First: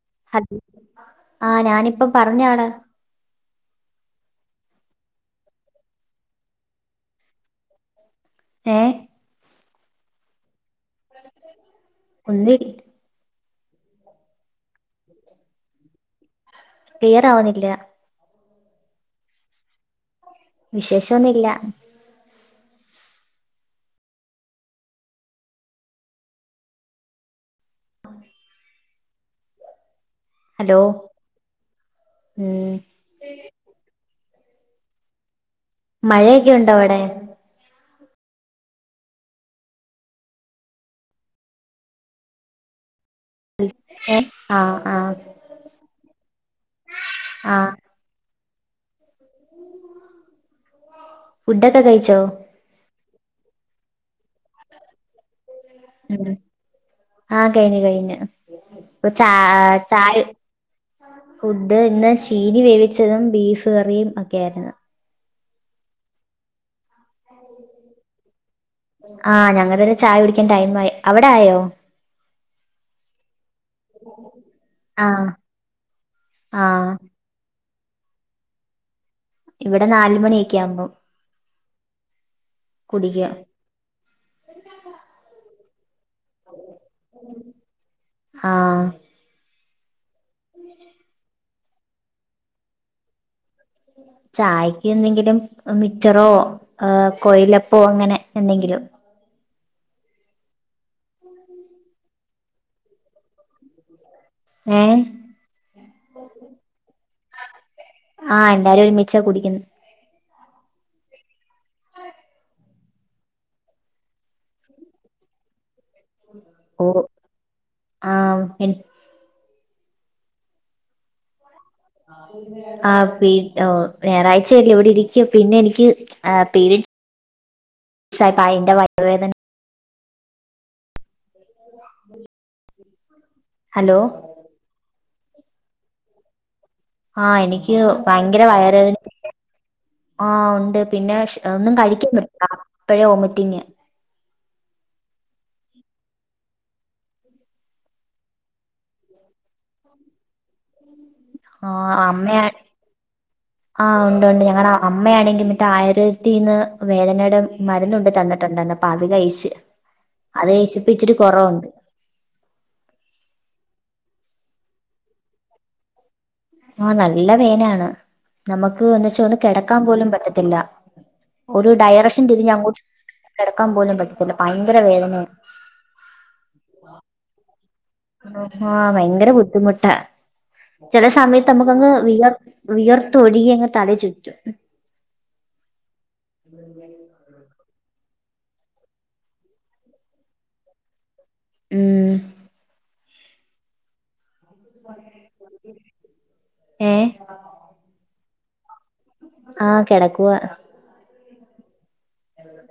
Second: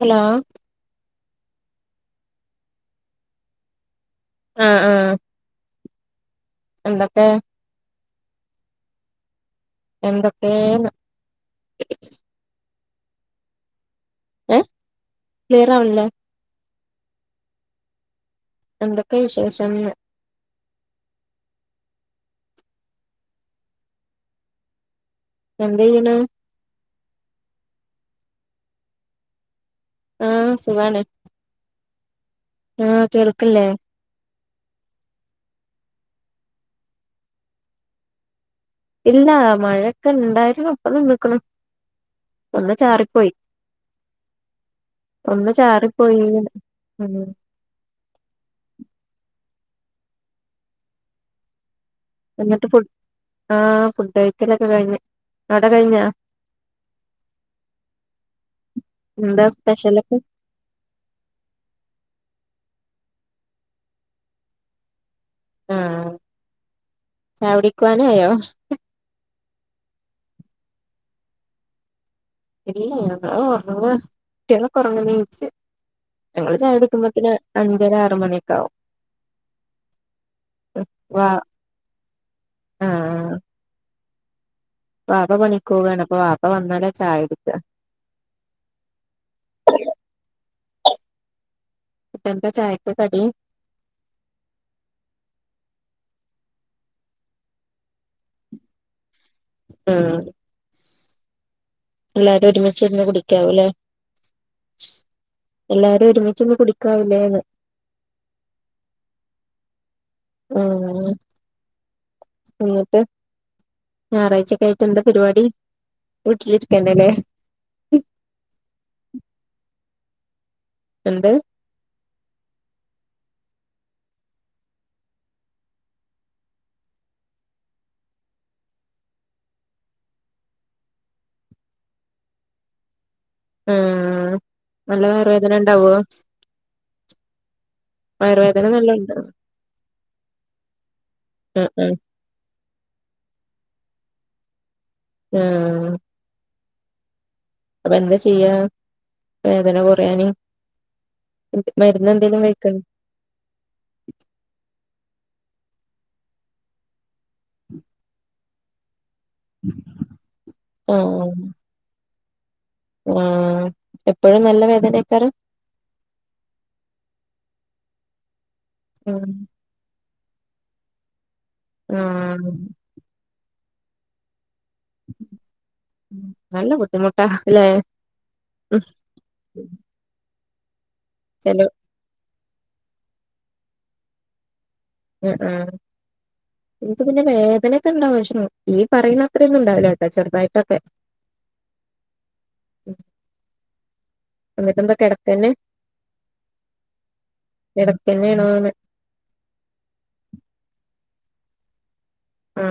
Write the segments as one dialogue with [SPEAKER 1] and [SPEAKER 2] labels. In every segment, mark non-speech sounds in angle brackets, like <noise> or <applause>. [SPEAKER 1] Hello
[SPEAKER 2] ആഹ ഞാനിപ്പ പറഞ്ഞാള്
[SPEAKER 1] അ ആ.. എന്തൊക്കെ
[SPEAKER 2] ഏ..
[SPEAKER 1] എന്തൊക്കെന്ന്
[SPEAKER 2] ഒന്നുൽ
[SPEAKER 1] എ ക്ലിയർ ആവ്ണില്ലെ
[SPEAKER 2] ക്ലിയർ ആവുന്നില്ല
[SPEAKER 1] എന്തൊക്കെ വിശേഷം ന്ന്
[SPEAKER 2] വിശേഷം ഒന്നുല്ല
[SPEAKER 1] എന്ത് എയ്യ്ണ്
[SPEAKER 2] <inaudible>
[SPEAKER 1] ആഹ
[SPEAKER 2] ഹലോ
[SPEAKER 1] സുഖാണ്
[SPEAKER 2] ഉം
[SPEAKER 1] ആഹ കേൾക്കല്ലേ
[SPEAKER 2] മഴയൊക്കെ ഉണ്ടോ അവിടെ
[SPEAKER 1] ഇല്ല മഴയൊക്കെ ഇണ്ടായിരുന്നു ഇപ്പൊ നിന്ന്ക്ണു ഒന്ന് ചാറി പോയി
[SPEAKER 2] ഏ ആ ആ
[SPEAKER 1] ഒന്ന് ചാറി പോയീന്ന്
[SPEAKER 2] ഫുഡ് ഒക്കെ കഴിച്ചോ
[SPEAKER 1] ആഹ ഫുഡ് കഴിക്കലൊക്കെ കഴിഞ്ഞ് അവിടെ കഴിഞ്ഞാ
[SPEAKER 2] ആഹ കയിഞ്ഞ് കയിഞ്ഞ്
[SPEAKER 1] എന്താ സ്പെഷ്യലൊക്കെ
[SPEAKER 2] ഇപ്പൊചായചായ് ഫുഡ് ഇന്ന് ഷീ <unintelligible> വേവിച്ചതും ബീഫ് കറിയും ഒക്കെ ആയിരുന്നു
[SPEAKER 1] ആഹ ചാവു ടിക്കാനായോ
[SPEAKER 2] ആഹ് ഞങ്ങടടെ ചായ കുടിക്കൻ ടൈം ആ അവിടെ ആയോ
[SPEAKER 1] ഇല്ല ഞങ്ങള് ഉറങ്ങുവ ട്ടികള്
[SPEAKER 2] ആ
[SPEAKER 1] ഉറങ്ങുന്നച്ച് ഞങ്ങള്
[SPEAKER 2] ആ
[SPEAKER 1] ചായ എടുക്കുമ്പത്തിന് അഞ്ചര ആറ്മണിയാെക്കെ ആവും
[SPEAKER 2] ഇവിടെ നാലുമണിയൊക്കെ ആകുമ്പം
[SPEAKER 1] വാ ആഹ്
[SPEAKER 2] കുടിക്ക്യ
[SPEAKER 1] വാപ്പ പണിക്കോവാണോ വാപ്പ വന്നാല ചായ ടിക്കാ
[SPEAKER 2] ആ
[SPEAKER 1] ഇപ്പ എന്തച്ചയക്ക് കടി
[SPEAKER 2] ചായക്ക് എന്തെങ്കിലും മിച്ചറോ കൊയിലപ്പോ അങ്ങനെ എന്തെങ്കിലും
[SPEAKER 1] ആഹ എല്ലാരും ഒരുമിച്ച് ഇരുന്ന് കുടിക്കാവൂല്ലേ
[SPEAKER 2] ഏ
[SPEAKER 1] ഒരുമിച്ചിന്ന് കുടിക്കാവൂലേന്ന്
[SPEAKER 2] ആഹ എല്ലാരും ഒരുമിച്ച കുടിക്കുന്നു
[SPEAKER 1] ഉം എന്നിട്ട് ഞായറാഴ്ചക്ക ആയിട്ട് എന്താ പരിപാടി
[SPEAKER 2] ഓ
[SPEAKER 1] വീട്ടിലിരിക്കന്നല്ലേ
[SPEAKER 2] ആഹ എ
[SPEAKER 1] എന്ത്
[SPEAKER 2] ആ പി ഓ ഞായറാഴ്ച അല്ലെ ഇവിടെ ഇരിക്കും പിന്നെ എനിക്ക് പിരീഡ്സ് ആയപ്പ അതിന്റെ വയർവേദന <unintelligible>
[SPEAKER 1] ആ
[SPEAKER 2] ഹലോ
[SPEAKER 1] നല്ല വയർ വേദന ഉണ്ടാവേ
[SPEAKER 2] ആഹ് എനിക്ക് ഭയങ്കര വയർ
[SPEAKER 1] നല്ല ഉണ്ടോ
[SPEAKER 2] വേദന ആഹ് ഉണ്ട് പിന്നെ
[SPEAKER 1] ആഹ്
[SPEAKER 2] ഒന്നും
[SPEAKER 1] ആഹ്
[SPEAKER 2] കഴിക്കാൻ പറ്റില്ല അപ്പോഴ ഓമിറ്റിങ്
[SPEAKER 1] ആഹ അപ്പൊ എന്താ ചെയ്യാ വേദന കൊറയാന്
[SPEAKER 2] ആ അമ്മ ഉണ്ട് ഉണ്ട് ഞങ്ങളമ്മ അമ്മയാണെങ്കിൽ എന്നിട്ട് ആയിരത്തിന്ന് വേദനയുടെ മരുന്നുന്ന് കൊണ്ട് തന്നിട്ടുണ്ടന്ന് പാവികഅപ്പ അത് കഴിച്ചു ച് അത്കഴിച്ചപ്പാ ഇച്ചിരി കൊറവുണ്ട്
[SPEAKER 1] ആഹ എപ്പോഴും നല്ല വേദനക്കാരം
[SPEAKER 2] ആഹ നല്ല പെയ്നാണ് നമുക്ക് എന്ന് വച്ചാ
[SPEAKER 1] ആഹ്
[SPEAKER 2] ഒന്ന് കിടക്കാൻ പോലും പറ്റത്തി ഇല്ല ഒരു ഡയറക്ഷൻ തിരിഞ്ഞ
[SPEAKER 1] ആഹ്
[SPEAKER 2] അങ്ങോട്ട് നടക്കാൻ പോലും പറ്റത്തില്ല ഭയങ്കര വേദനയാ
[SPEAKER 1] നല്ല ബുദ്ധിമുട്ടാ ല്ലേ
[SPEAKER 2] ആഹ ഭയങ്കര ബുദ്ധിമുട്ടാ ചില സമയത്ത്
[SPEAKER 1] ചെലോ
[SPEAKER 2] നമുക്കഗ് വിയർ വിയർത്ത ഒഴുകിയങ്ങ് തല ചുറ്റും
[SPEAKER 1] ആ ആ ഏനിക്ക് പിന്നെ വേദന ണ്ടാവും പക്ഷെ ഈ പറയുന്ന അത്ര ഒന്നും ഉണ്ടാവില്ല കേട്ടോ ചെറുതായിട്ടൊക്കെ
[SPEAKER 2] ഉം
[SPEAKER 1] <inaudible> എന്നിട്ട എന്തൊ കേടാപ്പനെ
[SPEAKER 2] ഏഹ്
[SPEAKER 1] കെടക്കാ <unintelligible>
[SPEAKER 2] ആഹ കിടക്കുവ
[SPEAKER 1] ആ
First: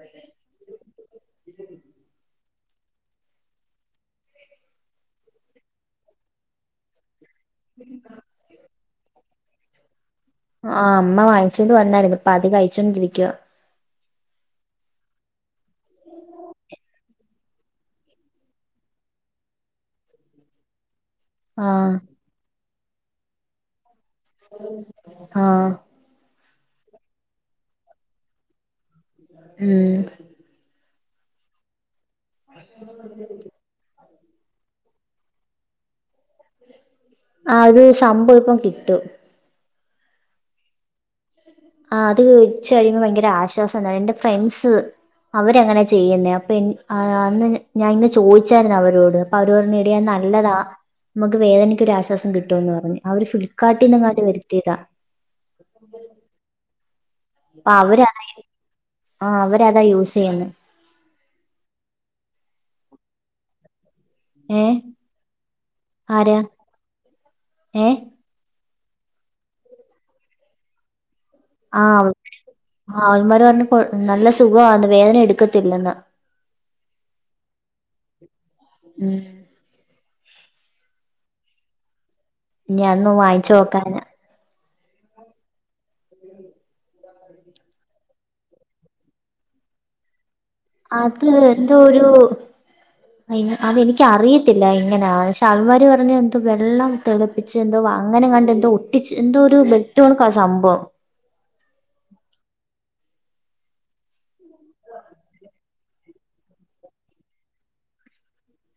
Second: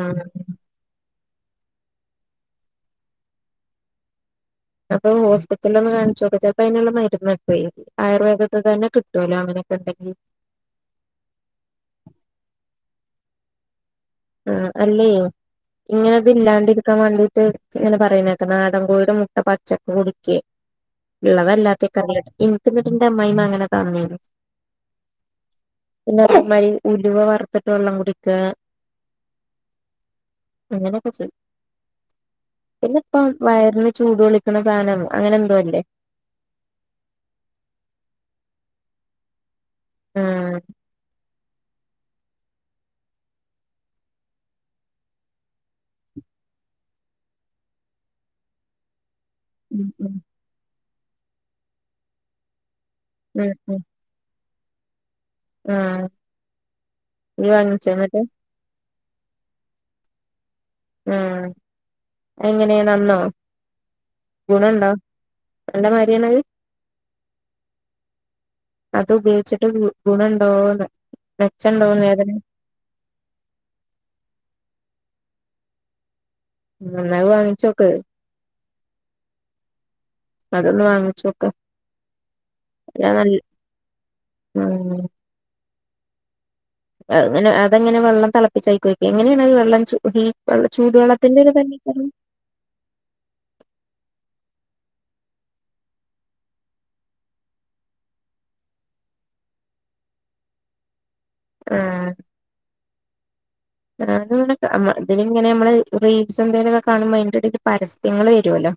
[SPEAKER 1] ന്നാ പോയി ഹോസ്പിറ്റൽ ഒന്ന് കാണിച്ചോക്ക് ചെൽപ്പം അയിൻ ഇള്ള മര്ന്ന് കി പോയി ആയുർവേദത്തിൽ തന്നെ കി കിട്ടോലോ അങ്ങനെയൊക്കെ ഇണ്ടെങ്കി
[SPEAKER 2] ആ അമ്മ വാങ്ങിച്ചോണ്ട് വന്നായിരുന്നു അപ്പ അത് കഴിച്ചോണ്ടിരിക്ക്യുവാ
[SPEAKER 1] ആ അല്ലേയ് ഇങ്ങനെയൊക്കെ ഇല്ലാണ്ട ഇരിക്കാൻ വാണ്ടീട്ട് ഇങ്ങനെ പറിണേക്ക നാടം കോഴിയുടെ മുട്ട പച്ചക്ക് കുടിക്കെ ഇള്ളത്
[SPEAKER 2] ആഹ്
[SPEAKER 1] അല്ലാത്തൊക്കെ അതിൽ ഇടും ത്ത് ഇന്നട്ട് ഇന്റെ അമ്മായിമ്മ അങ്ങനെ <unintelligible>
[SPEAKER 2] ആ
[SPEAKER 1] മാരി ഉലുവ വർത്തിട്ട് വെള്ളം കുടിക്കാ
[SPEAKER 2] ഉം
[SPEAKER 1] <unintelligible> പിന്നെ ഇപ്പം വയറിന് ചൂടോളി ക്ക്ണ സാനം അങ്ങനെ എന്തോ ഇല്ലേ
[SPEAKER 2] ആ ഇത് സംഭവം ഇപ്പം കിട്ടും
[SPEAKER 1] ഉം
[SPEAKER 2] ആ അത് വെച്ച് കഴിയുമ്പോ ഭയങ്കര ആശ്വാസം ഇണ്ടവും എൻ്റെ ഫ്രണ്ട്സ് അവരങ്ങനെ ചെയ്യ്ന്നെ അപ്പഞ് അന്ന് ഞാൻ ഇന്ന് ചോദിച്ചായിര്ന്നു അവരോട് അപ്പോ അവര് പറഞ്ഞു
[SPEAKER 1] ഉം
[SPEAKER 2] എടി അയ്
[SPEAKER 1] ഉം
[SPEAKER 2] നല്ലതാ മ്മക്ക് വേദനക്ക് ഒരു ആശ്വാസം കിട്ടുംന്ന് പറഞ്ഞ്. അവര് ഫ്ലിപ്കാർട്ട്ന്ന് എങ്ങണ്ട് വെ ത്തി താ
[SPEAKER 1] ആ നീ
[SPEAKER 2] അപ്പൊ
[SPEAKER 1] വാങ്ങിച്ചോ
[SPEAKER 2] അവരാ
[SPEAKER 1] ഇന്നട്ട്
[SPEAKER 2] ആ അവരതാ യൂസ് ചെയ്യ്ന്നെ
[SPEAKER 1] ഉം എങ്ങനെ നന്നോ
[SPEAKER 2] ഏ
[SPEAKER 1] ഗുണണ്ടോ അന്റെ മരിയാണ്
[SPEAKER 2] ആരാ
[SPEAKER 1] അഹ്‌
[SPEAKER 2] ഏ
[SPEAKER 1] അത് ഉപയോയിച്ചിട്ട് ഗു ഗുണണ്ടാേന്ന്
[SPEAKER 2] ആ അവ ആ അവന്മാര് പറഞ്ഞ് കൊഴ് നല്ല സുഖവാണ് വേദന എടുക്കത്തില്ലെന്ന്
[SPEAKER 1] ഇന്നാ അഹ്‌ വാങ്ങിച്ചോക്ക്
[SPEAKER 2] ഉം
[SPEAKER 1] അതൊന്ന് വാങ്ങിച്ചോക്കാ
[SPEAKER 2] ഇഞ് അ ഒന്ന് വാങ്ങിച്ച് നോക്കാനാ
[SPEAKER 1] ഉം
[SPEAKER 2] <unintelligible>
[SPEAKER 1] അഹ്ങ്ങനെ അതെങ്ങനെ വെള്ളം തെളപ്പിച്ച് ആയിക്ക് ഒഴിക്കെ എങ്ങനെയാണ് അഹ്‌ വെള്ളം ചൂ <unintelligible>
[SPEAKER 2] അത്
[SPEAKER 1] ചൂടുവെള്ളത്തിന്റെ
[SPEAKER 2] എന്തോ ഒരു
[SPEAKER 1] തന്നേക്കാരം
[SPEAKER 2] അയിന് അതെനിക്കു അറിയ ത്തില്ല ഇങ്ങനെ ശ അവന്മാര് പറഞ്ഞ് എന്തോ വെള്ളം തിളപ്പിച്ച് എന്തോ അങ്ങനങ്ങാണ്ട് എന്തോ ഒട്ടിച്ച് എന്തോ ഒരു ബെഡ് ആ സംഭവം
[SPEAKER 1] ഉം <unintelligible> ഇതില് ഇങ്ങനെ നമ്മള് റീൽസ് എന്തേലും കാണുമ്പോ അതിൻ്റെടെൽ പരസ്യങ്ങള് വരുമല്ലോ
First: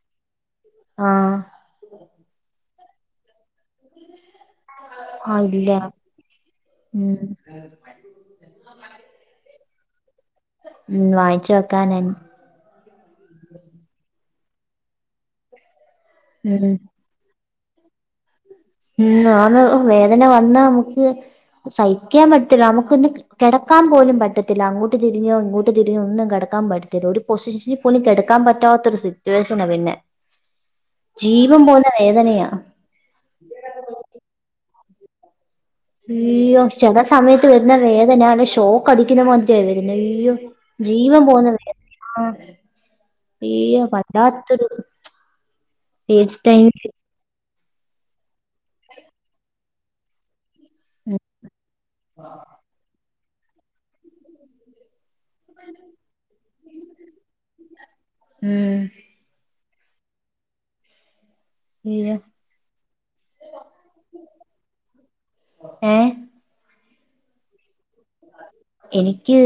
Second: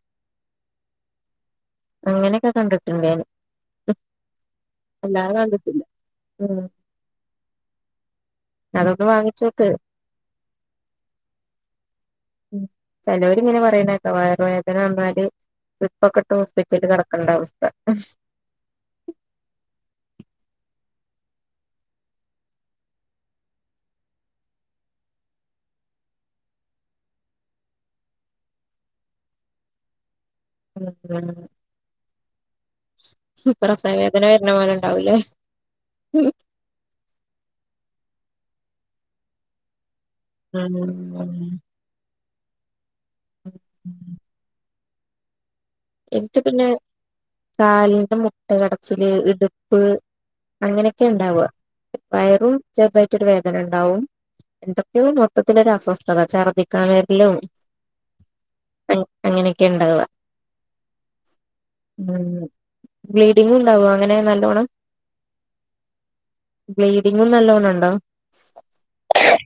[SPEAKER 2] ആഹ്
[SPEAKER 1] അങ്ങനെയൊക്കെ കണ്ട് <unintelligible>
[SPEAKER 2] ആഹ് ഇല്ല
[SPEAKER 1] ഉം
[SPEAKER 2] ഉം
[SPEAKER 1] അതൊന്ന് വാങ്ങിച്ചോക്ക്
[SPEAKER 2] ഉം വായിച്ച് നോക്കാനെ
[SPEAKER 1] ഉം ചെലൊരിങ്ങനെ പറയുന്നേക്കെ <unintelligible> പൊക്കെട്ട്
[SPEAKER 2] ഉം
[SPEAKER 1] ഹോസ്പിറ്റില് കടക്കണ്ട അവസ് <unintelligible>
[SPEAKER 2] ഉം ആന്ന് വേദന വന്നാ മ്മക്ക് സഹിക്കാൻ പറ്റില്ലാ നമക്കൊന്ന് കെടക്കാൻ പോലും പറ്റത്തില്ല അങ്ങോട്ട് തിരിഞ്ഞോ ഇങ്ങോട്ട് തിരിഞ്ഞോ ഒന്നും കെടക്കാൻ പറ്റത്തില്ല ഒര് പൊസിഷനിൽ പോലും കെടക്കാൻ പറ്റാത്തൊരു സിറ്റുവേഷനാ പിന്നെ ജീവപേന്ന വേദനയാ
[SPEAKER 1] പ്രസവ വേദന വരണപോലെണ്ട് ഉണ്ടാവുല്യേ
[SPEAKER 2] ഇയ്യോ ചെലാസമയത്ത് വരുന്ന വേദ ഞാൻ ഷോക്ക് അടിക്കുന്നാമതിരിയാ വെര് അയ്യോ
[SPEAKER 1] ഉം
[SPEAKER 2] ജീവൻപോന്ന വേദനയാ <inaudible> ഇയ്യോ പറ്റാത്തെരു ഏജ്
[SPEAKER 1] എനിക്ക്
[SPEAKER 2] ടൈം
[SPEAKER 1] പിന്നെ കാലിന്റെ മുട്ട് കടച്ചില്, ഇട്പ്പ് അങ്ങനെയൊക്കെ ഒ ഉണ്ടാവ വയറും ചെറുതായി രു വേദനുണ്ടാവും എന്തൊക്കെയോ മൊ മൊത്തത്തിലൊര് അസ്വസ്ഥത ഛർദിക്കാൻ വരലു
[SPEAKER 2] ഉം
[SPEAKER 1] അങ്ങ് അങ്ങനെയെ ക്കെണ്ടാവ
[SPEAKER 2] അയ്യോ
[SPEAKER 1] ഉം ബ്ലീഡിംങ്ങും ഒണ്ടാവോ അങ്ങനെ നല്ലോണം
[SPEAKER 2] ഏ
[SPEAKER 1] ബ്ലീഡിങ്ങും നല്ലോണ്ണുണ്ടോ
[SPEAKER 2] എനിക്ക്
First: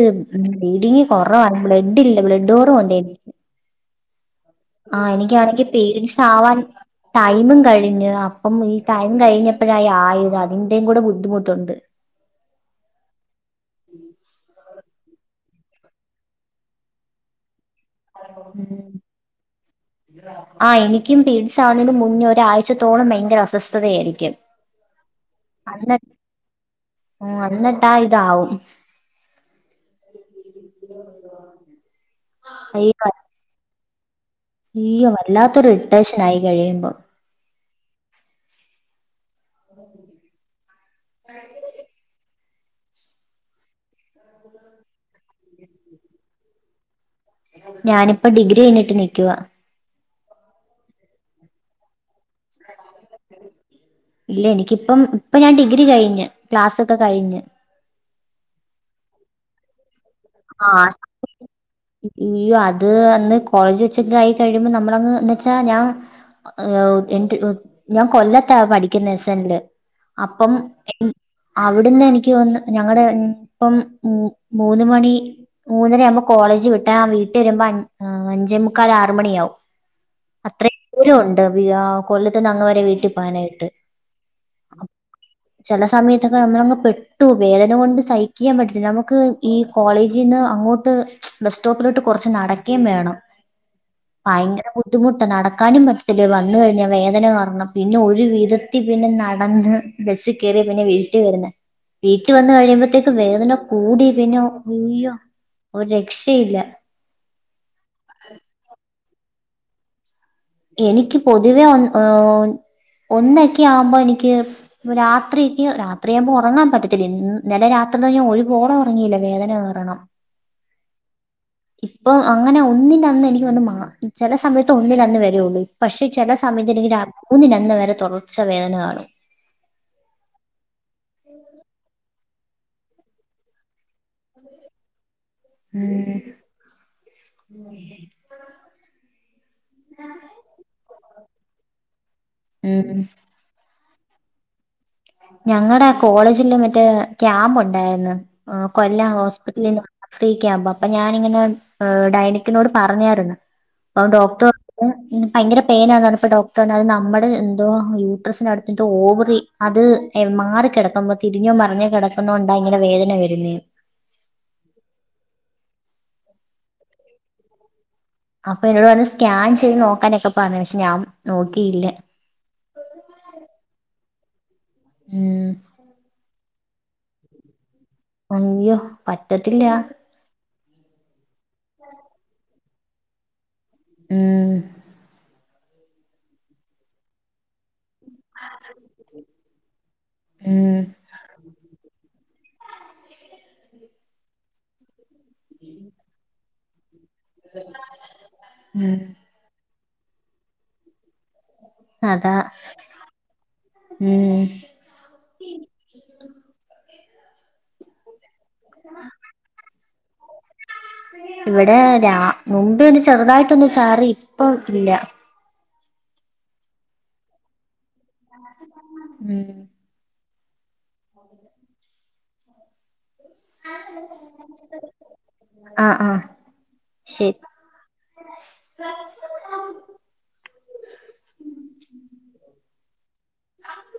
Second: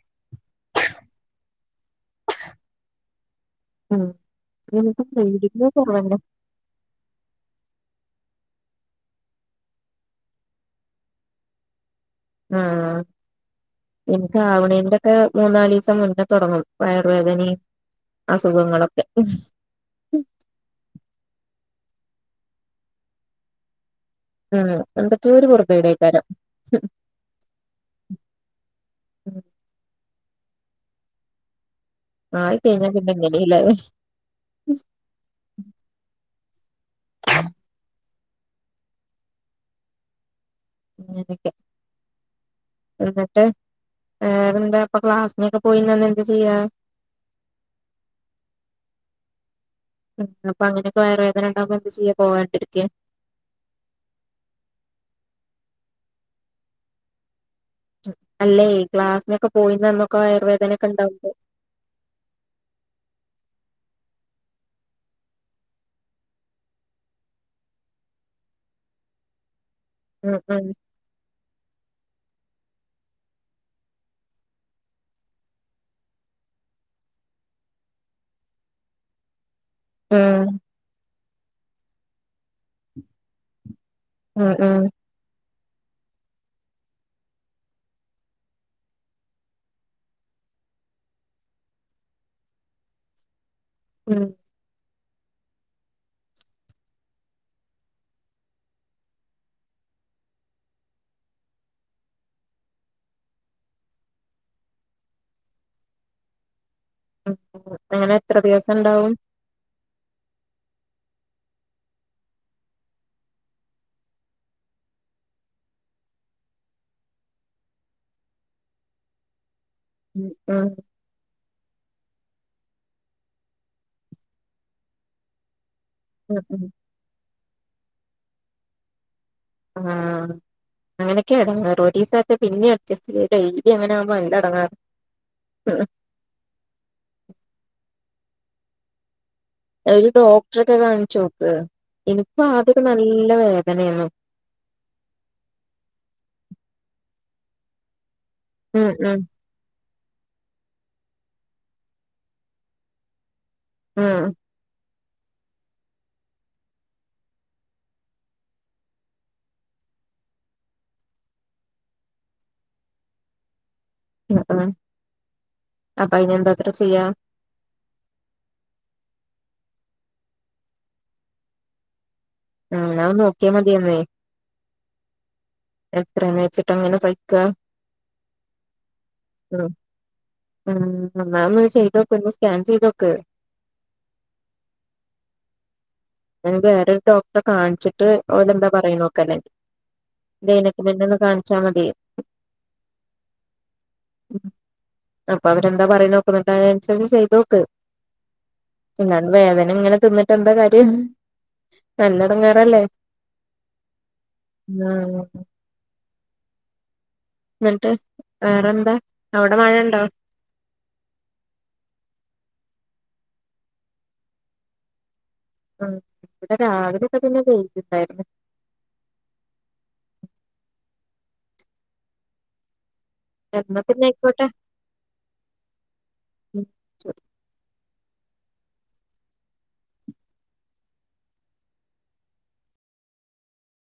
[SPEAKER 2] ബ്ലീഡിങ്ങ് കൊറവാണ് ബ്ലഡില്ല ബ്ലഡ്കൊറവ് ഉണ്ടേ
[SPEAKER 1] ഉം
[SPEAKER 2] ആ എനിക്കാണെങ്കി പിരീഡ്‌സ് ആവാൻ ടൈമും കഴിഞ്ഞ് ആ അപ്പം ഈ ടൈമം കഴിഞ്ഞപ്പോഴെ യായത് അതിൻ്റെം കൂടി ബുദ്ധിമെട്ടുണ്ട്
[SPEAKER 1] ആഹ് എനിക്കാവണേൻ്റെ ഒക്കെ മൂന്നാല് ദിസം മുന്നേ തൊടങ്ങും വയറ് വേദനീം
[SPEAKER 2] ആ എനിക്കും പിരിസ് ആ മുന്നേ ഒരാഴേച്ച്ത്തോളം ഭയര അസ്വസ്ഥത ആയിരിക്കും
[SPEAKER 1] എന്തൊക്കെ ഒരു പൊർത്യേട് ആയിരിക്കും
[SPEAKER 2] ഉം എന്നിട്ടാ ഇതാവും <inaudible>
[SPEAKER 1] ആയിക്കെയിഞ്ഞാ പിന്നങ്ങനീല്ലേ
[SPEAKER 2] യ്യോ വല്ലാത്തൊരിറിട്ടേഷനായി കഴിയുമ്പോ
[SPEAKER 1] <inaudible> <unintelligible> എന്നട്ട് വേറെന്താപ്പൊ ക്ലാസിനൊക്കെ പോയീന്നന്ന് എന്ത് ചെയ്യാ
[SPEAKER 2] ഞാനിപ്പ ഡിഗ്രി കഴിഞ്ഞിട്ട് നിക്കുവാ
[SPEAKER 1] ഉം അപ്പങ്ങനെയൊക്കെ വയറുവേദനണ്ടാവുമ്പോ എന്ത് ചെയ്യ പോവാണ്ടിരിക്ക്യ
[SPEAKER 2] ഇല്ല എനിക്കിപ്പം ഇപ്പ ഞാൻ ഡിഗ്രി കയിഞ്ഞ് ക്ലാസ്സൊക്ക കഴിഞ്ഞ്
[SPEAKER 1] അല്ലേയ് ക്ലാസ്സിനൊക്കെ പോയിന്നന്നൊക്ക്
[SPEAKER 2] ആ <inaudible> ഉയ്യോ അത് അന്ന് കോളേജിവെച്ച് ഉച്ചെക്കായി കഴിയുമ്പം നമ്മളങ്ങ് എന്നുവെച്ചാ ഞാൻ <unintelligible> ഞാൻ കൊല്ലത്താ പഠിക്കുന്നെ എസ്സെൻല്
[SPEAKER 1] ഉം
[SPEAKER 2] അപ്പം
[SPEAKER 1] ഉം
[SPEAKER 2] എ <inaudible> അവിടുന്നെനിക് ത്തിയൊന്ന് ഞങ്ങള് ഉം പ്പം മൂ മൂന്ന് മണി മൂന്നരയാവുമ്പോ കോളേജ് വിട്ടാ വീട്ടിയരുമ്പ അഞ് ആ അഞ്ചേ മുക്കാൽ ആറ് മണിയാവും
[SPEAKER 1] ഉം
[SPEAKER 2] അത്ര <inaudible> ദൂരവൊൺ ട്ടവിയാ കൊല്ലത്ത്ന്ന് അങ്ങ് വരെ വീട്ടി പോവാനായിട്ട്
[SPEAKER 1] ആഹ് ആഹ്
[SPEAKER 2] ചെല സമയത്തൊക്കെ നമ്മളങ്ങ് പെട്ടൂ വേദന കൊണ്ട് സഹിക്ക്യാൻ പറ്റത്തില്ല നമുക്ക് ഈ കോളേജ് ജീന്ന് അങ്ങോട്ട് <inaudible> ബസ് സ്റ്റോപ്പിലോട്ട് കുറച്ച് നടക്കേം വേണം
[SPEAKER 1] ഉം
[SPEAKER 2] ഭയങ്കര ബുദ് ദ്ധിമുട്ട നടക്കാനും പറ്റത്തില്ല വന്ന് കഴിഞ്ഞാ വേദന കാരണം പിന്നെ ഒരു വിധത്തി പിന്നെ നടന്ന് ബസ്സി കേറിയ പിന്നെ വീട്ടീ വരുന്നെ വീട്ടി വന്ന് കഴിയുമ്പത്തേക്കും വേദന കൂടി പിന്നെ ഉയ്യോ ഒരുരക്ഷയില്ല
[SPEAKER 1] <inaudible> അങ്ങനെ എത്ര ദിവസണ്ടാവും
[SPEAKER 2] എനിക്ക് പൊതുവെ ഒന്ന് <inaudible> ഒന്നെക്കെയാവുമ്പോ എനിക്ക് രാത്രിക്ക് രാത്രിയാമ്പോ ഒറങ്ങാൻ പറ്റത്തില്ല ഇന്ന് നലെ രാത്രി ഞാ ഒരുപോള ഒറങ്ങീല വേദന കാർ
[SPEAKER 1] ഉം ഉം
[SPEAKER 2] ഇപ്പൊ അങ്ങനെ ഒന്നിൻ്റന്നെനിക്ക് വന്ന് മാ ഉം ചെല സമയത്ത് ഒന്നിൻ്റന്ന് വര് <unintelligible> പക്ഷേ ചെല
[SPEAKER 1] ഉം ഉം
[SPEAKER 2] സമയത്തെനിക്ക് രാ <inaudible> മൂന്നിൻ്റന്ന് വരെ തൊടർച്ച വേദന കാണും
[SPEAKER 1] ആഹ് അങ്ങനൊക്കെയാണ് <inaudible> റൊരീസ റ്റെ പിന്നേ അഡ്ജസ്റ്റ് ഡെയിലി അങ്ങനാമ്പോ നല്ലെടങ്ങേ
[SPEAKER 2] ഏഹ്
[SPEAKER 1] ഒരു ഡോക്ടറെക്കെ കാണ് ചോക്ക് എനിക്കും ആദ്യക്കെ
[SPEAKER 2] ഉം.
[SPEAKER 1] നല്ല വേദ തന്നെ ഒന്നും
[SPEAKER 2] ഞങ്ങടെ കോളേജില് മറ്റേ ക്യാമ്പ് ഒണ്ടാരുന്നു ആ
[SPEAKER 1] ഉം
[SPEAKER 2] കൊല്ലം
[SPEAKER 1] ഉം
[SPEAKER 2] ഹോസ്പ്റ്റിലില് ഫ്രീക്കെ ആകുമ്പോ അപ്പൊ ഞാനിങ്ങനെ ഡൈനക്കിനോട് പറഞ്ഞാരുന്നു ആ
[SPEAKER 1] ഉം
[SPEAKER 2] ഡോക്ടർ <unintelligible> ഭയങ്കര പെനാന്ന് പ്പൊ ഡോക്ടർ പറഞ്ഞ അത് നമ്മുടെ എന്തോ യൂട്രസിന അടുത്തത്തെ ഓവറി അത് എ മാറിക്കിടക്കുമ്പോ തിരിഞ്ഞോ മറിഞ്ഞോ കിടക്കുന്നൊണ്ടാ ഇങ്ങനെ വേദന വരുന്നേ
[SPEAKER 1] ആ ആ അപ്പ അയിന് എന്താത്ര ചെയ്യാ
[SPEAKER 2] അപ്പൊ എന്നോട് പറഞ്ഞത് സ്കാൻ ചെയ്ത് നോക്കാനൊക്കെ പറഞ് പക്ഷെ ഞാൻ നോക്കിയില്ല
[SPEAKER 1] ഉം ന്ന ഒന്ന് നോക്കിയ മതിയന്നേ
[SPEAKER 2] ഉം
[SPEAKER 1] എത്രന്ന് വെച്ച് ഇപ്പങ്ങനെ സഹിക്ക
[SPEAKER 2] അയ്യോ പറ്റത്തില്ല
[SPEAKER 1] ഉം എന്നാ ഒന്ന് ചെയ്തോക്ക് ഒന്ന് സ്കാൻ ചെയ്തോക്ക്
[SPEAKER 2] ഉം
[SPEAKER 1] എന്നിട്ട് വേറൊരു ഡോക്ടറെ കാണിച്ച് ട്ട് ഓലെന്താ പറയുന്ന നോക്കന്നേ
[SPEAKER 2] ഉം
[SPEAKER 1] ഗൈനക്കിനെന്നേ ഒന്ന് കാണിച്ചാൽ മതിയെ ഉം അപ്പൊ അവരെന്താ പറയ്ണെ നോക്കത് റ്റെം ചെന്ന് ചെയ്തോക്ക്
[SPEAKER 2] ഉം
[SPEAKER 1] ഇങ്ങനെ വേദന ഇങ്ങനെ തിന്നിട്ടെന്താ കാര്യം
[SPEAKER 2] അതാ
[SPEAKER 1] നല്ലഎടങ്ങേറല്ലേ
[SPEAKER 2] ഉം
[SPEAKER 1] ആ എന്നിട്ട് വേറെന്താ അവിടെ മഴണ്ടോ
[SPEAKER 2] ഇവിടെ രാ മുമ്പേ ഒന്ന് ചെറുതായിട്ടൊന്നു ചാറി ഇപ്പൊ ഇല്ല
[SPEAKER 1] ഉം ഇവിടെ രാവിലെയക്കെ പിന്നെ വെയിലുണ്ടാരുന്നു
[SPEAKER 2] ഉം
[SPEAKER 1] എന്നാ പിന്നെ ആയിക്കോട്ടെ
[SPEAKER 2] ആഹ് ആഹ് ശെരി ഡ്രസ്സ്‌ താ